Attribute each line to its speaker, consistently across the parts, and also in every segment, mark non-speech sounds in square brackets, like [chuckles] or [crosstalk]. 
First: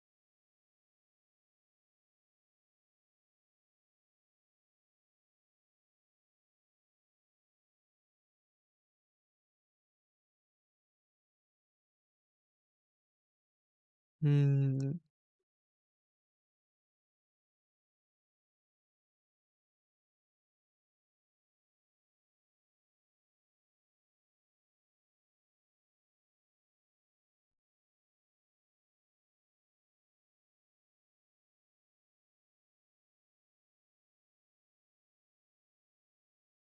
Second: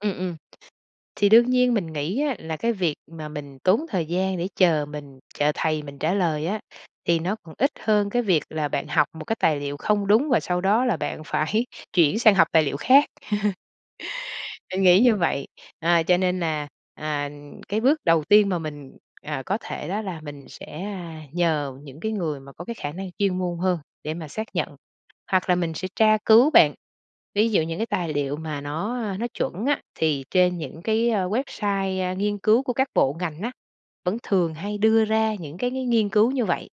Speaker 1: Ừm, ừm, thì đương nhiên mình nghĩ á là cái việc mà mình tốn thời gian để chờ mình chờ thầy mình trả lời á, thì nó còn ít hơn cái việc là bạn học một cái tài liệu không đúng và sau đó là bạn phải chuyển sang học tài liệu khác. [chuckles] Mình
Speaker 2: Ừm.
Speaker 1: nghĩ như vậy. À, cho nên nà, à, cái bước đầu tiên mà mình, à, có thể đó là mình sẽ nhờ những cái người mà có cái khả năng chuyên môn hơn để mà xác nhận, hoặc là mình sẽ tra cứu, bạn, ví dụ những cái tài liệu mà nó, a, nó chuẩn á, thì trên những cái website, a, nghiên cứu của các bộ ngành á, vẫn thường hay đưa ra những cái cái nghiên cứu như vậy.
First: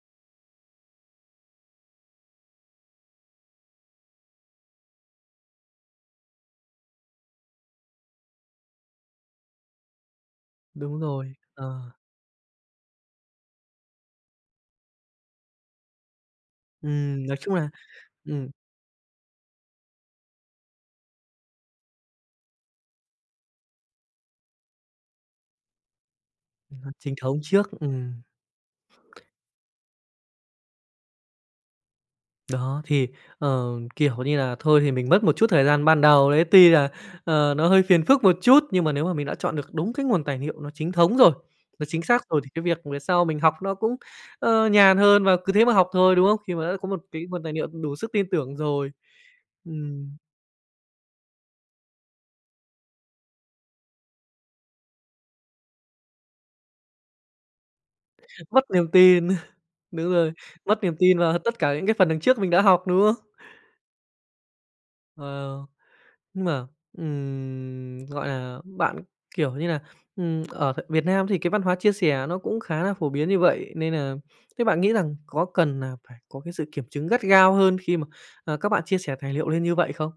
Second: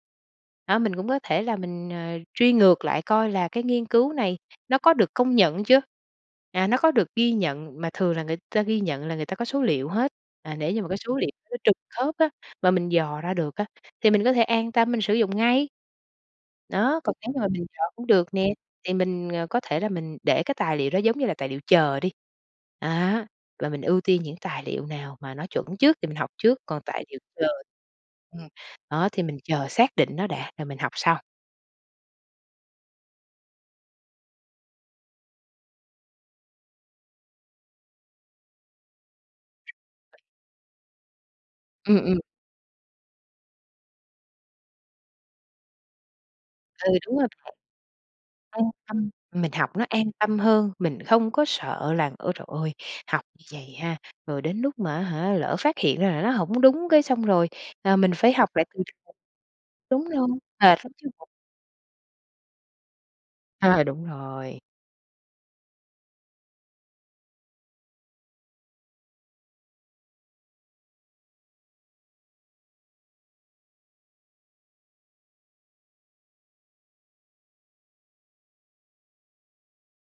Speaker 1: Đó, mình cũng có thể là mình, ờ, truy ngược lại coi là cái nghiên cứu này nó có được công nhận chưa? À, nó có được ghi nhận, mà thường là người ta ghi nhận là người ta có số liệu hết, à, để như mà cái
Speaker 2: Đúng
Speaker 1: số liệu
Speaker 2: rồi,
Speaker 1: nó trực
Speaker 2: ờ.
Speaker 1: khớp á, mà mình dò ra được á, thì mình có thể an tâm mình sử dụng ngay. Đó, còn
Speaker 2: Ừm,
Speaker 1: nếu
Speaker 2: nói
Speaker 1: mà
Speaker 2: chung
Speaker 1: mình
Speaker 2: là,
Speaker 1: chờ cũng được
Speaker 2: ừm.
Speaker 1: nè, thì mình, ờ, có thể là mình để cái tài liệu đó giống như là tài liệu chờ đi, đó, và mình ưu tiên những tài liệu nào mà nó chuẩn trước thì mình học trước,
Speaker 2: Ờ,
Speaker 1: còn tài
Speaker 2: chính
Speaker 1: liệu
Speaker 2: thống
Speaker 1: chờ
Speaker 2: trước, ừm.
Speaker 1: ừm, đó, thì mình chờ xác định nó đã rồi mình học sau.
Speaker 2: Đó, thì, ờ, kiểu như là, thôi thì mình mất một chút thời gian ban đầu đấy, tuy là, ờ, nó hơi phiền phức một chút nhưng mà nếu mà mình đã chọn được đúng cái nguồn tài liệu nó chính thống rồi, nó chính
Speaker 1: Ừm, ừm.
Speaker 2: xác rồi thì cái việc về sau mình học nó cũng, ơ, nhàn hơn và cứ thế mà học thôi, đúng không? Khi mà đã có
Speaker 1: Ừ,
Speaker 2: một
Speaker 1: đúng
Speaker 2: tí
Speaker 1: rồi
Speaker 2: nguồn tài
Speaker 1: bạn.
Speaker 2: liệu đủ sức tin tưởng
Speaker 1: An
Speaker 2: rồi.
Speaker 1: tâm, mình học nó an
Speaker 2: Ừm.
Speaker 1: tâm hơn, mình không có sợ là, ơ trời ơi, học như vậy ha, rồi đến lúc mà á hả, lỡ phát hiện ra là nó hổng đúng cái xong rồi, ờ, mình phải học lại
Speaker 2: Mất niềm tin, [chuckles]
Speaker 1: [unintelligible] Đúng
Speaker 2: đúng
Speaker 1: rồi,
Speaker 2: rồi, mất
Speaker 1: mệt lắm
Speaker 2: niềm
Speaker 1: chứ
Speaker 2: tin
Speaker 1: bộ.
Speaker 2: vào tất cả những cái phần đằng trước mình đã học, đúng không?
Speaker 1: Ờ, đúng rồi.
Speaker 2: Wow. Nhưng mà, ừm, gọi là, bạn, kiểu như là, ừm, ở Việt Nam thì cái văn hóa chia sẻ nó cũng khá là phổ biến như vậy nên là thế bạn nghĩ rằng có cần nà phải có cái sự kiểm chứng gắt gao hơn khi mà, ờ, các bạn chia sẻ tài liệu lên như vậy không?